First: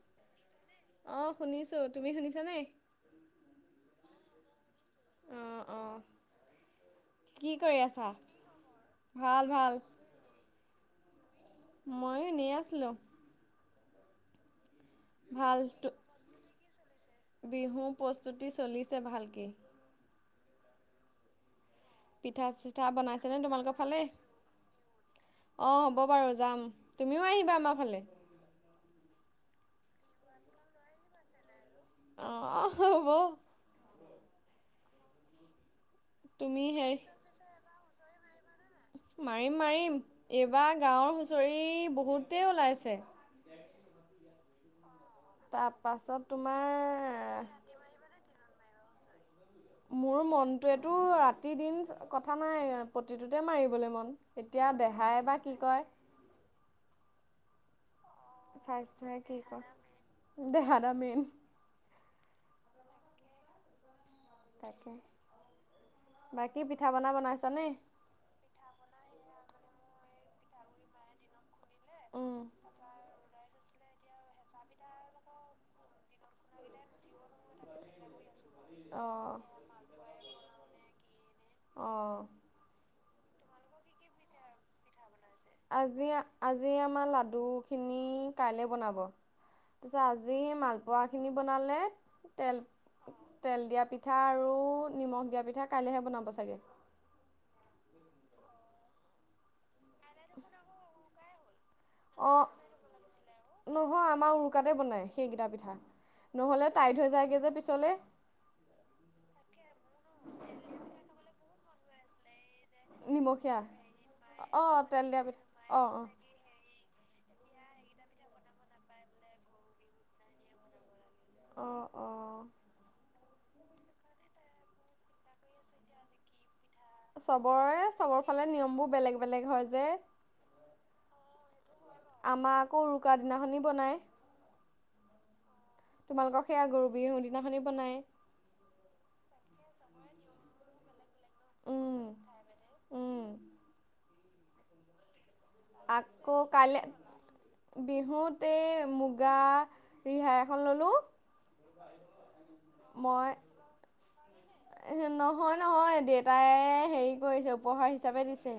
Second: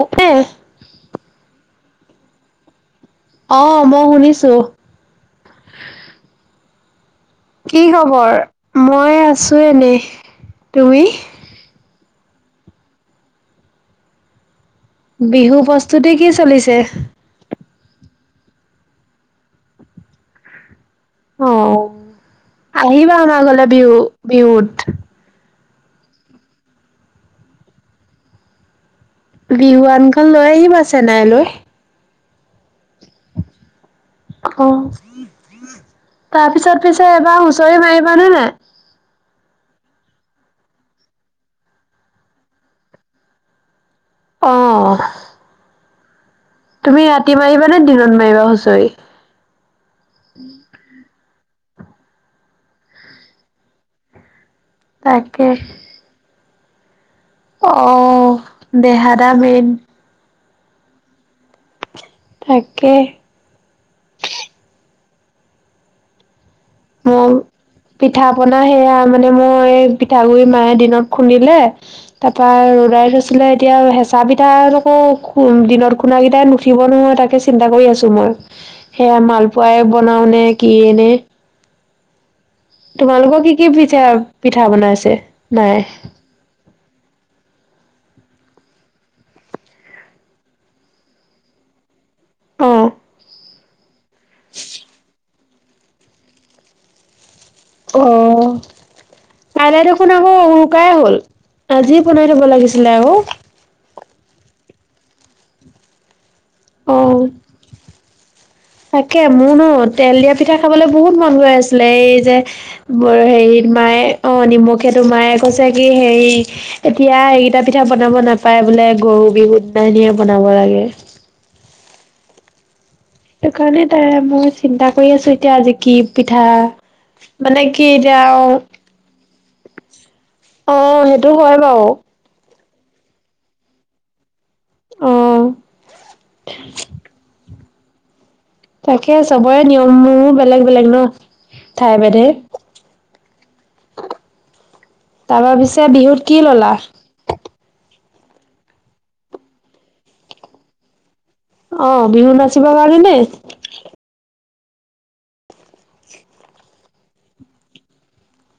উ [unintelligible] অ' শুনিছো, তুমি শুনিছা নাই? অ' মই শুনিছো। অঁ অঁ। কৰি কি আছা খবৰ? মই ভাল আছো ভাল এনেই তুমি। মইয়ো এনে আছিলোঁ। ভাল বিহু প্ৰস্তুতি কি চলিছে? বিহু প্ৰস্তুতি চলিছে ভালকে। পিঠা চিঠা অঁ আহিবা বনাইছেনে আমাৰ ঘৰলে তোমালোকৰ বিহু ফালে বিহুত। অঁ হ'ব বাৰু যাম তুমিও আহিবা আমাৰ ফালে। বিহুৱান খন লৈ আহিবা চেনাই লৈ। অঁ হব অ তাৰ তুমি পিছত হেৰি পিছে এবাৰ হুঁচৰি মাৰিবা নে নাই? মাৰিম মাৰিম এইবাৰ গাঁৱৰ হুঁচৰি বহুতেই ওলাইছে। অ'হ তাৰপাছত তুমি ৰাতি তোমাৰ মাৰিবা নে দিনত মাৰিবা হুঁচৰি? মোৰ মনটোৱেতো ৰাতি দিন কথা নাই প্ৰতিটোতে মাৰিবলৈ মন- এতিয়া দেহাই বা তাকে কি কয়। অ স্বাস্থ্যই দেহাদা কি মেইন। কয় দেহা দা মেইন, তাকে। তাকে বাকী পিঠা পনা মই বনাইছা নে? পিঠা পনা সেয়া মানে মই এই পিঠাগুৰি মায়ে দিনত খুন্দিলে তাৰ উম পৰা ৰ'দাই লৈ ছিলে এতিয়া হেঁচা পিঠা তোকো দিনত খুন্দা কেইটাই নুঠিব নহয় তাকে চিন্তা কৰি আছো মই, সেয়া অঁ মালপুৱাই বনাও নে কি এ নে' অঁ তোমালোকৰ কি কি পিঠা পিঠা বনাইছে? নাই আজি আজি আমাৰ লাডু খিনি কাইলৈ বনাব। তাৰপিছত আজি সেই মালপোৱাখিনি বনালে। তেল অ তেল দিয়া পিঠা আৰু নিমখ দিয়া পিঠা কাইলৈহে বনাব চাগে। অ কাইলে দেখোন আকৌ উৰুকাই হ'ল। আজি বনাই অঁ দিব লাগিছিলে আক,, নহয় আমাৰ উৰুকাতে বনায় সেইকেইটা পিঠা নহ'লে টাইট হৈ অ যায়গৈ যে পিছলৈ। তাকে মোৰনো তেল দিয়া পিঠা খাবলৈ বহুত মন গৈ আছিলে এই যে মোৰ নিমখীয়া হেৰিত মায়ে অ অঁ নিমখেটো তেল দিয়া মায়ে পিঠা কছে অঁ কি অঁ হেৰি এতিয়া এইকেইটা পিঠা বনাব নাপায় বোলে গৰু বিহু দিনাখনিয়ে বনাব লাগে। অঁঅঁ সেই কাৰণে তাই মই চিন্তা কৰি আছো এতিয়া আজি কি পিঠা মানে কি চবৰে এতিয়া চবৰ ফালে নিয়মবোৰ বেলেগ বেলেগ হয় যে। অ সেইটো হয় বাৰু। আমাৰ আকৌ উৰুকাৰ দিনাখনি বনায়। অ তোমালোকৰ সেয়া গৰু বিহুুৰ দিনাখনি বনাই। তাকে চবৰে নিয়মসমুহ বেলেগ বেলেগ ন? ঠাই উম ভেদে। উম তাৰপা পিছে বিহুত আকৌ কি ললা? কাইলৈ বিহুত এই মুগা ৰিহা এখন ল'লোঁ। অ বিহু নাচ মই নহয় নহয় দেউতাই হেৰি কৰিছে উপহাৰ হিচাপে দিছে।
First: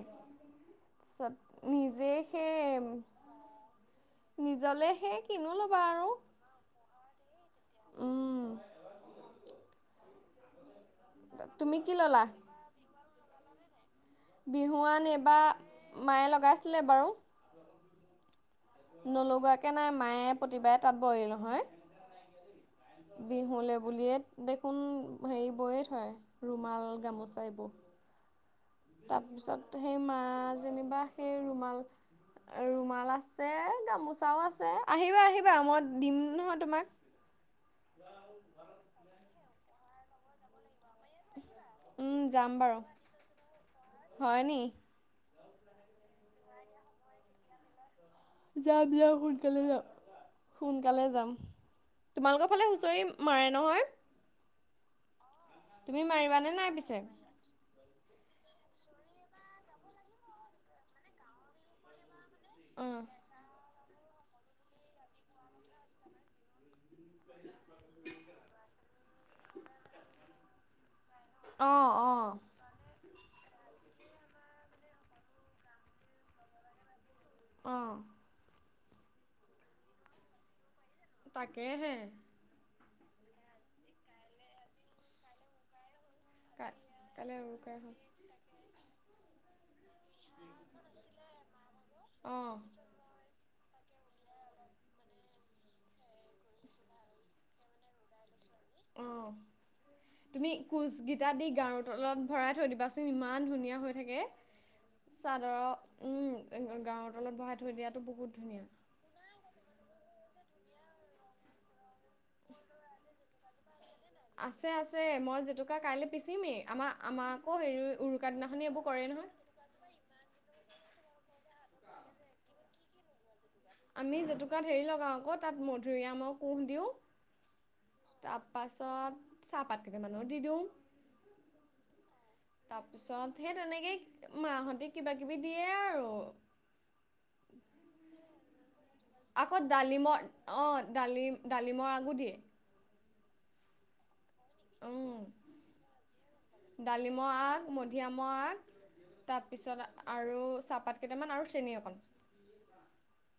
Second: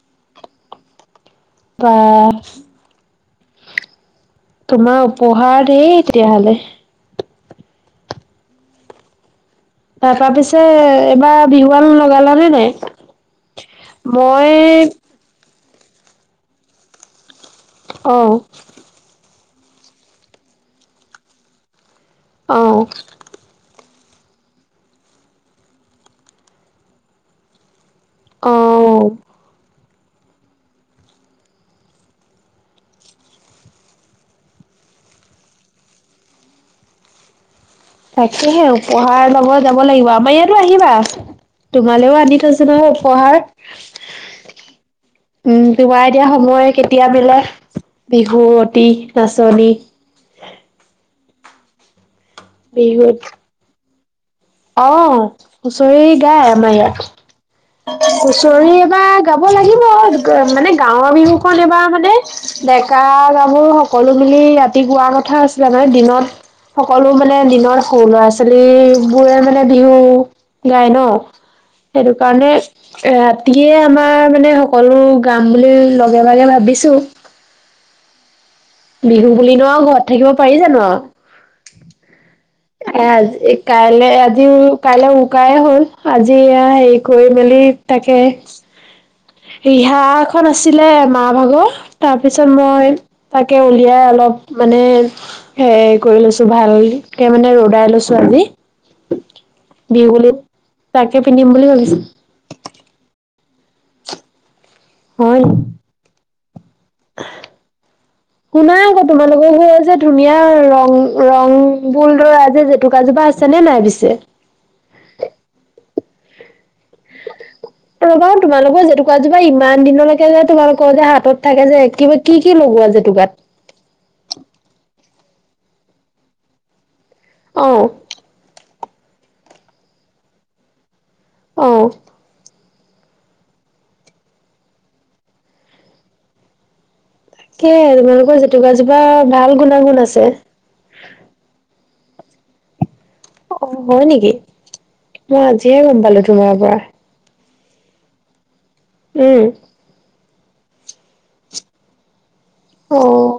চব, বা নিজে সেই নিজলে তোমাৰ সেই কিনো উপহাৰ ল'বা ধেৰ আৰু তেতিয়াহ'লে? উম। তাৰ পৰা পিছে এবাৰ তুমি বিহুৱান কি ল'লা? লগালানে নাই? মই বিহুৱান এইবাৰ মায়ে লগাইছিলে বাৰু। অ'। নলগাকৈ নাই মায়ে প্ৰতিবাৰে তাত বয়ে নহয়। অ'। বিহুলে বুলিয়েই দেখোন হেৰি বয়ে থয়, ৰুমাল, গামোচা এইবোৰ। অ'। তাৰপিছত সেই মা যেনিবা সেই ৰুমাল ৰুমাল আছে গামোচাও আছে, আহিবা আহিবা মই দিম নহয় তোমাক। তাকেহে উপহাৰ লব যাব লাগিব? আমাৰ ইয়াতো আহিবা। উম তোমালেও আনি যাম থৈছো বাৰু নহয় উপহাৰ? হয় নি? উম, তোমাৰ এতিয়া সময় কেতিয়া মিলে বিহুৱতি যাম যাম সোনকালে নাচনী। যাম। সোনকালে যাম, তোমালোকৰ ফালে হুঁচৰি বিহুত মাৰে নহয়? অ' তুমি হুঁচৰি মাৰিবানে গায় নাই আমাৰ পিছে? ইয়াত। হুচৰি এবাৰ গাব লাগিব, মানে গাঁওৰ বিহুখন এবাৰ মানে ডেকা অ'। গাভৰো সকলো মিলি ৰাতি গোৱা কথা আছিলে মানে। দিনত সকলো মানে দিনত সৰু ল'ৰা ছোৱালী বোৰে মানে বিহু গায় ন। অঁ সেইটো অঁ কাৰণে ৰাতিয়ে আমাৰ মানে সকলো গাম বুলি লগে ভাগে ভাবিছো। অ'। বিহু বুলি নো আৰু ঘৰত থাকিব পাৰি জানো? তাকেহে। আজ কাইলৈ আজি কাইলৈ উকায়ে হ'ল? আজি কা হেৰি কৰি কাইলৈ মেলি উৰুকাই হ'ল তাকে ৰিহা এখন আছিলে মা ভাগৰ, তাৰপিছত অঁ মই তাকে উলিয়াই অলপ মানে সেই কৰি লৈছো ভালকে মানে ৰ'দাই লৈছো আজি। অ' বিহু বুলি তুমি কোচ তাকে কিটা দি পিন্ধিম বুলি গাঁৰুৰ ভাবিছো তলত ভৰাই থৈ দিবাচোন ইমান ধুনীয়া হৈ থাকে। হয় নি? চাদৰ উম গাঁৰুৰ তলত ভৰাই থৈ দিয়াতো বহুত ধুনীয়া। শুনা আকৌ তোমালোকৰ হেই যে ধুনীয়া ৰং ৰংবুলধৰা যে জেতুকাজোপা আছেনে নাই পিছে? আছে, আছে। মই জেতুকা কাইলৈ পিচিমেই, আমাৰ আমাক অ হেৰি [unintelligible] ৰ'বা দিনাখনি এইবোৰ তোমালোকৰ কৰে জেতুকা নহয় জোপা ইমান দিনলৈকে যে তোমালোকৰ যে হাতত থাকে যে কিবা কি কি লগোৱা জেতুকাত? আমি জেতুকাত হেৰি লগাওঁ আকৌ, তাত মধুৰিআমৰ কোঁহ দিওঁ। অঁ। তাৰপাছত চাহপাত কেইটামানো দি দিওঁ অ' তাৰপিছত সেই তেনেকেই মাহঁতে কিবাকিবি দিয়ে আৰু। কেই তোমালোকৰ জেতুকা জোপা আকৌ ভাল গুণাগুণ ডালিমৰ আছে। অঁ ডালিম ডালিমৰ আগো দিয়ে। অ' হয় নেকি? মই আজিহে গ'ম পালো তোমাৰ পৰা। কালি [unintelligible] ধিয়ামৰ আগ, উম তাৰপিছত আৰু চাহপাত কেইটামান আৰু চেনি অকণ। অ',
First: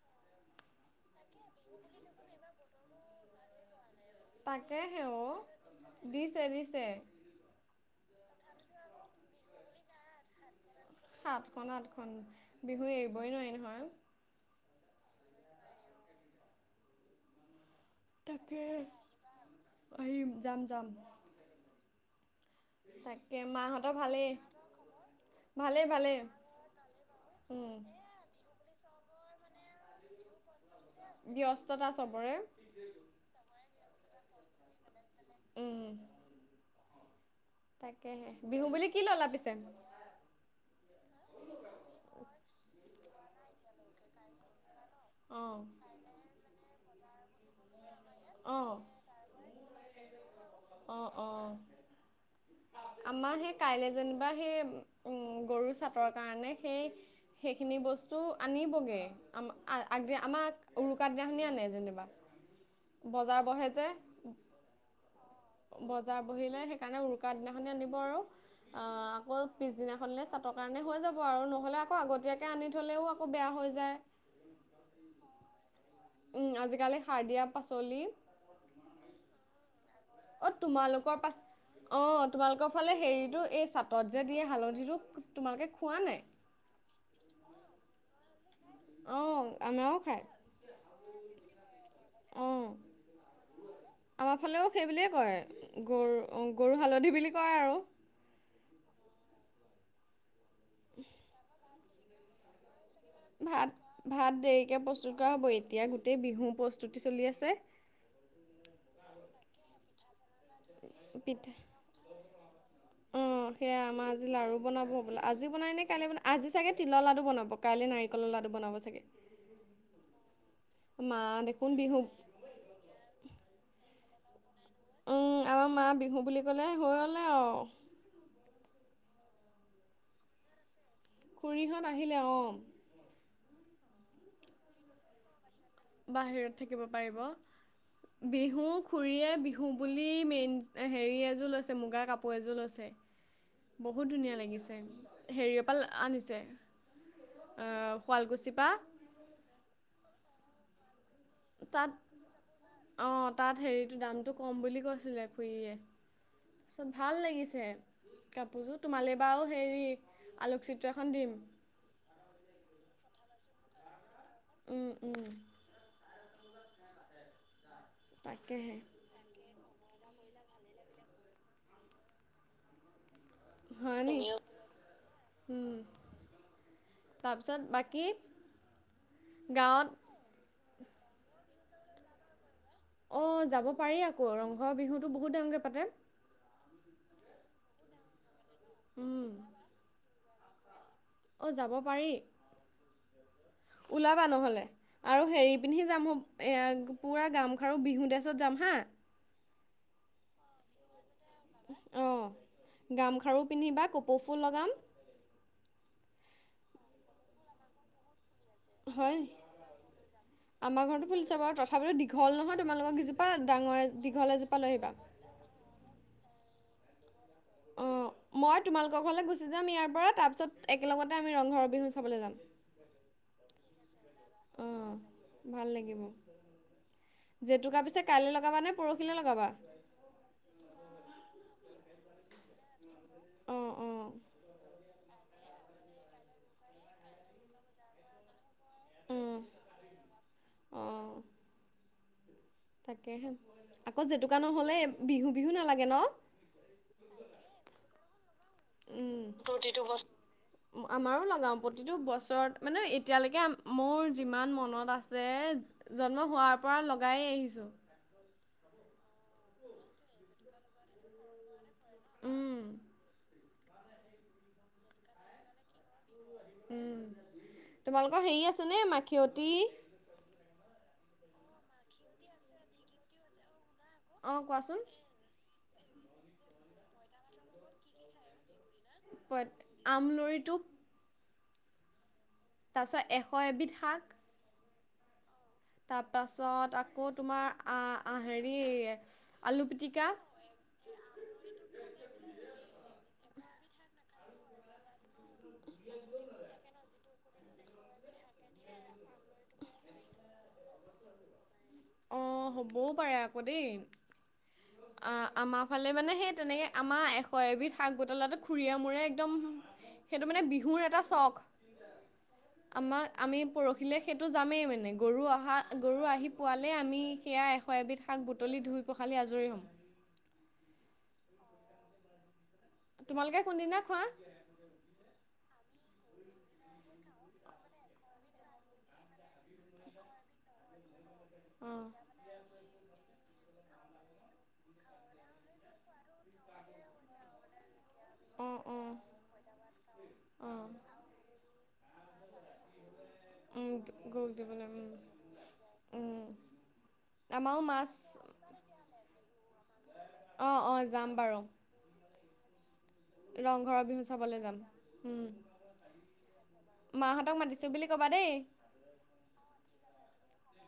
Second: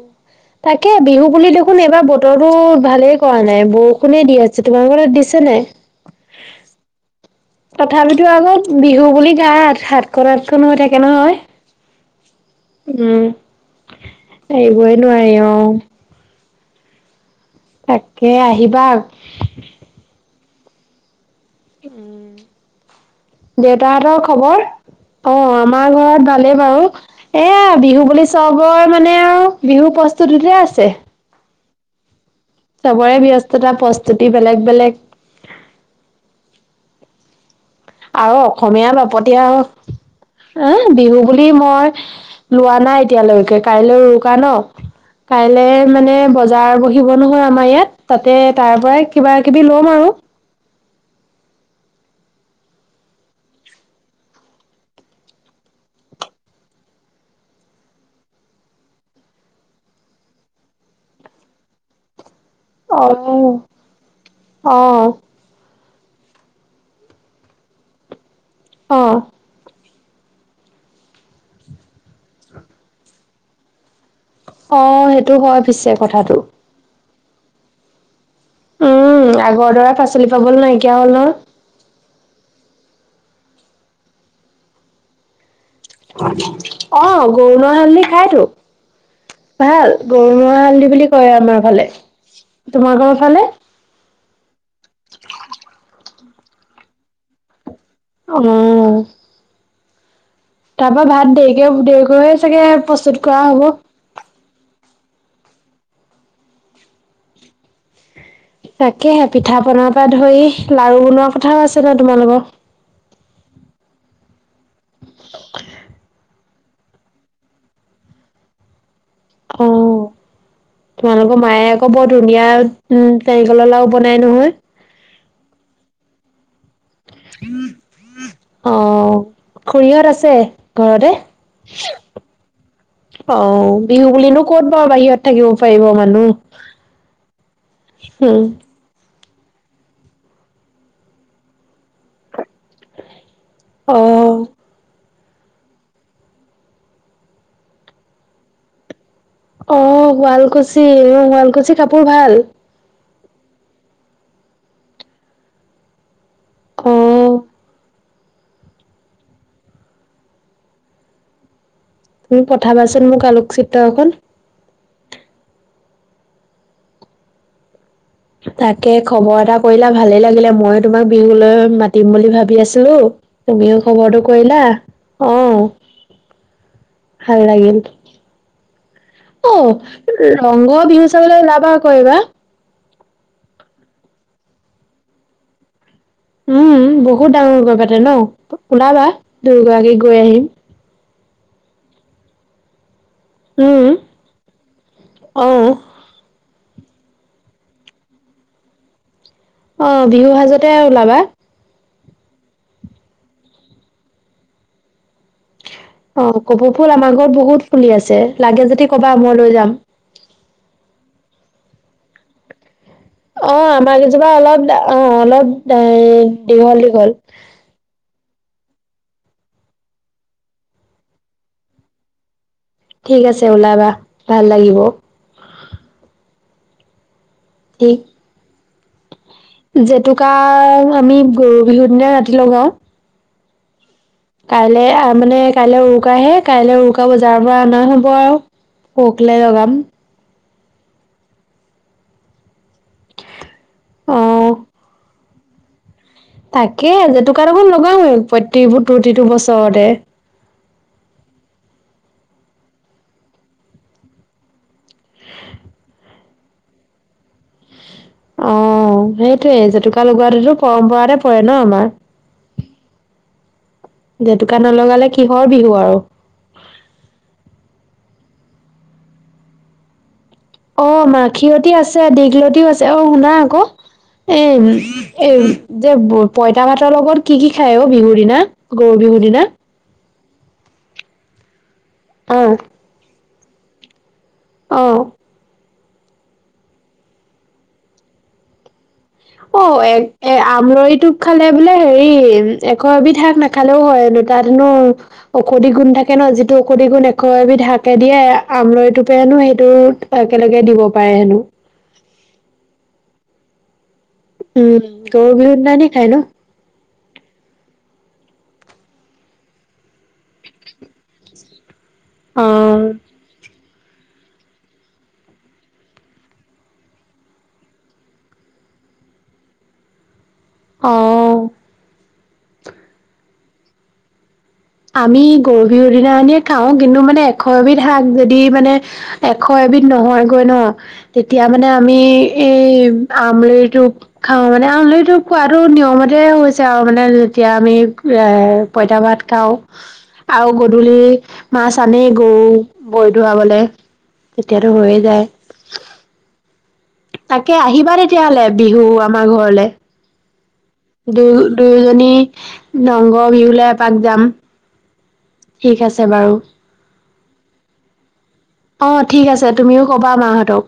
তাকে বিহু বুলি দেখোন এইবাৰ বতৰটো ভালেই কৰা নাই ব ষুণে দি আছে, তাকে হে তোমালোকৰ তাত অ দিছে নাই? দিছে দিছে। তথাপিতো আকৌ বিহু বুলি গা আত সাত। খনন আঠখন হৈ থাকে নহয়, সাতখন আঠখন বিহু এৰিবই নোৱাৰি নহয় উম। এৰিবা নোৱাৰি অ'। তাকে, আহিম যাম যাম। তাকে মাহঁতৰ দেউতাহঁতৰ ভালেই খবৰ? অ', আমাৰ ঘৰত ভালেই বাৰু। উম এয়া বিহু বুলি চবৰে মানে আৰু বিহু প্ৰস্তুতিতে আছে। ব্যস্ততা চবৰে। চবৰে ব্যস্ততা প্ৰস্তুতি বেলেগ বেলেগ। উম। তাকেহে আৰু বিহু অসমীয়া বুলি কি ল'লা বাপুতি পিছে সাহোন আহ বিহু বুলি মই লোৱা নাই এতিয়ালৈকে কাইলৈ উৰুকা ন? অঁ কাইলে মানে বজাৰ বহিব নহয় আমাৰ ইয়াত, তাতে অঁ তাৰ পৰাই কিবা কিবি ল'ম আৰু। অ', অ'। আমাৰ সেই কাইলৈ যেনিবা সেই গৰু চাটৰ কাৰণে সেই সেইখিনি বস্তু আনিবগে। আম আ-আগদি আমাক উৰুকা দিনাখনি আনে যেনিবা। অ বজাৰ বহে যে। অ বজাৰ বহিলে সেইকাৰণে উৰুকাৰ দিনাখনি আনিব আৰু আ, অ আকৌ পিছদিনাখন চা তৰ কাৰণে হৈ যাব আৰু নহ'লে আকৌ আগতীয়াকে আনি থ'লেও আকৌ বেয়া হৈ যায়। অ', সেইটো হয় পিছে। কথাটো উম, আজিকালি সাৰ দিয়া পাচলি। উম, আগৰ দৰা পাচলি পাবলৈ নাইকিয়া হ'ল তোমালোকৰ পাচ নহয়। অ', তোমালোকৰ ফালে হেৰিটো এই চাটত যে দিয়ে হালধিটো তোমালোকে খোৱা নাই অ', গৰু নোৱা হালধি খাইতো, অঁ ভাল আমাৰও খায় গৰু নোৱা ৱা হালধি বুলি কয় আমাৰ ফালে। অঁ তোমাৰ ঘৰ ফালে? আমাৰ ফালেও সেই বুলিয়েই কয় গৰ্-গৰু হালধি বুলি কয় আৰু। উম। তাৰ পৰা ভাত দেৰিকে দেৰিকৈয়ে চাগে প্ৰস্তুতি ভাত ভাত দেৰিকৈ প্ৰস্তুত কৰা হ'ব, এতিয়া গোটেই বিহু প্ৰস্তুতি চলি আছে। তাকেহে পিঠা পনাৰ পৰা ধৰি লাৰু বনোৱা কথাও আছিলে তোমালোকৰ। উম, সেয়া আমাৰ আজি লাাৰু বনাব হবলা, আজি বনাই নে কাইলৈ আজি চাগে তিলৰ লাডু বনাব। কাইলে নাৰিকলৰ লাডু বনাব চাগে। অ', মা তোমালোকৰ মায়ে দেখোন আকৌ বিহু বৰ ধুনীয়া উম, নাৰিকলৰ লাড়ু বনাই নহয়। উম, আমাৰ মা বিহু বুলি ক'লে হৈ হ'লে আৰু। অ', খুৰীহঁত আছে ঘৰতে? খুৰীহঁত আহিলে অ'। অ', বিহু বুলিনো ক'ত বাও বাহিৰত থাকিব পাৰিব বাহিৰত মানুহ থাকিব পাৰিব। উম বিহু খুৰীয়ে বিহু বুলি মেইন হেৰি এযোৰ লৈছে মুগাৰ কাপোৰ এযোৰ লৈছে। অ বহুত ধুনীয়া লাগিছে। হেৰিয়পাল আনিছে আ শুৱালকুছিৰ পৰা, অ শুৱালকুছি শুৱালকুছি কাপোৰ ভাল। অ তাত হেৰিটো দামটো কম বুলি কৈছিলে খুুৰীয়ে। চত ভাল অ লাগিছে। কাপোৰযোৰ তোমালৈ বাৰু হেৰি আলোকচিত্ৰ এখন দিম। মোক পঠাবাচোন মোক আলোকচিত্ৰ এখন। উম উম। তাকেহে তাকে, খবৰ এটা কৰিলা ভালেই লাগিলে ময়ো তোমাক বিহুলৈ মাতিম বুলি ভাবি আছিলো। তুমিও হয় নি খবৰটো কৰিলা, অ উম ভাল তাৰপিছত লাগিল। বাকী অ গাঁৱত ৰংগ বিহু চাবলে ওলাবা ক এইবাৰ, অ' যাব পাৰি আকৌ ৰংঘৰ বিহুতো বহুত ডাঙৰকে পাতে। উম বহুত ডাঙৰ গৈ পাতে ন, ওলাবা উম দুইগৰাকী গৈ আহিম। অঁ যাব পাৰি, উম ওলাবা নহ'লে, আৰু অ হেৰি পিন্ধি যাম এয়া পুৰা গামখাৰু বিহু ডেছত যাম হা। অ বিহুৰ সাজতে ওলাবা। অঁ গামখাৰু পিন্ধিবা কপৌফুল লগাম, অ' কপৌ ফুল আমাৰ ঘৰত বহুত ফুলি আছে লাগে যদি হয় কবা মই লৈ যাম। আমাৰ ঘৰতো ফুলিছে বাৰু তথাপিতো দীঘল নহয় তোমালোকৰ গিযোপ, অ আমাৰ গীজোপা অলপ অ অলপ দীঘল দীঘল, অঁ মই তোমালোকৰ ঘৰলৈ গুচি যাম ইয়াৰ পৰা তাৰপিছত একেলগতে আমি ৰংঘৰৰ বিহু চাবলৈ যাম। ঠিক আছে ওলাবা ভাল লাগিব। অঁ ভাল লাগিব। জেতুকা ঠিক পিছে কাইলৈ লগাবা নে পৰহিলৈ লগাবা, জেতুকা আমি গৰু বিহুৰ দিনাই ৰাতি লগাও, অঁ অঁ কাইলৈ মানে কাইলৈ উৰুকাহে কাইলৈ উৰুকা বজাৰৰ পৰা অনা হ'ব আৰু। পখিলে লগাম। অ তাকেহে, আকৌ অ জেতুকা নহ'লে বিহু বিহু নালাগে ন তাকে জেতুকা দেখুন লগাওৱে প্ৰতেক উম। প্ৰতিটো বছৰতে। আমাৰো লগাওঁ প্ৰতিটো বছৰত মানে এতিয়ালৈকে মোৰ যিমান মনত আছে, জন্ম হোৱাৰ পৰা লগাই আহিছোঁ। অ সেইটয়ে জেতুকা লগোৱাটোতো পৰম্পৰাতে পৰে ন আমাৰ। উম জেতুকা নলগালে কিহৰ বিহু আৰু! উম, তোমালোকৰ হেৰি আছে নে মাখিয়তী! অ মাখিয়তি আছে দীঘলতিও আছে অ শুনা আকৌ অঁ এ কোৱাচোন এই যে পঁইতা ভাতৰ লগত কি কি খাই অ বিহুৰ দিনা, গৰু বিহুৰ দিনা আমলৰী টোপ অ তাৰপিছত এশ এবিধ শাক। অহ। তাৰপাছত আকৌ তোমাৰ আ আ হেৰি আলু অ এ পিটিকা এয়া। আমলৈ টোপ খালে বোলে হেৰি এশ এবিধ শাক নাখালেও হয়নো তাত হেনো ঔষধি গুণ থাকে ন যিটো খুড়ী গুণ এশ এবিধ হাকে দিয়ে আমলৰিটোপে হেনো সেইটো একেলগে দিব পাৰে হেনো। অ হ'বও পাৰে আকৌ দেই উম আ গৰু বিহুৰ আমাৰ দিনাখনি ফালে খাই ন মানে সেই তেনেকে আমাৰ এশ এবিধ শাক বটলাটো খুুৰীয়ে মূৰে একদম সেইটো মানে বিহুৰ এটা চখ। আমাক আমি পৰহিলৈ সেইটো যামেই মানে গৰু অহা গৰু আহি পোৱালে আমি সেয়া এশ এবিধ শাক বুটলি ধুই পখালি আজৰি হ'ম। অহ। তোমালোকে কোনদিনা খোৱা? আমি গৰু বিহুৰ দিনাই আমি খাওঁ! কিন্তু মানে এশ এবিধ শাক যদি মানে এশ এবিধ নহয়গৈ ন তেতিয়া মানে অঁ আমি এই আমলি টোপ খাও মানে আমলিটোপ খাতটো নিয়মতে হৈছে আৰু মানে যেতিয়া আমি অঁ ৰাই অঁ পঁইতা ভাত খাওঁ আৰু অঁ গধূলি মাছ আনে গৰু ভৰি ধুৱাবলে উম গৰুক দিবলৈ তেতিয়াতো উম হৈয়ে যায়। উম। তাকে আমাৰো মাছ আহিবা তেতিয়াহ'লে বিহু আমাৰ ঘৰলে। অ অ দু দুয়োজনী দংগৰ বিহুুলে ৰংঘৰৰ এপাক বিহু যাম। চাবলৈ উম। ঠিক আছে বাৰু। মা হঁতক মাতিছো বুলি কবা দেই। অ ঠিক আছে তুমিও ক'বা মাহঁতক।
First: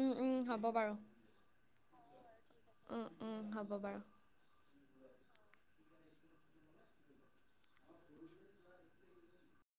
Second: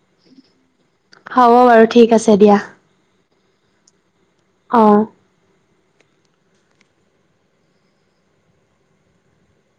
উম উম হ'ব বাৰু। হ'ব বাৰু ঠিক আছে দিয়া। উম উম হ'ব বাৰু। অঁহ।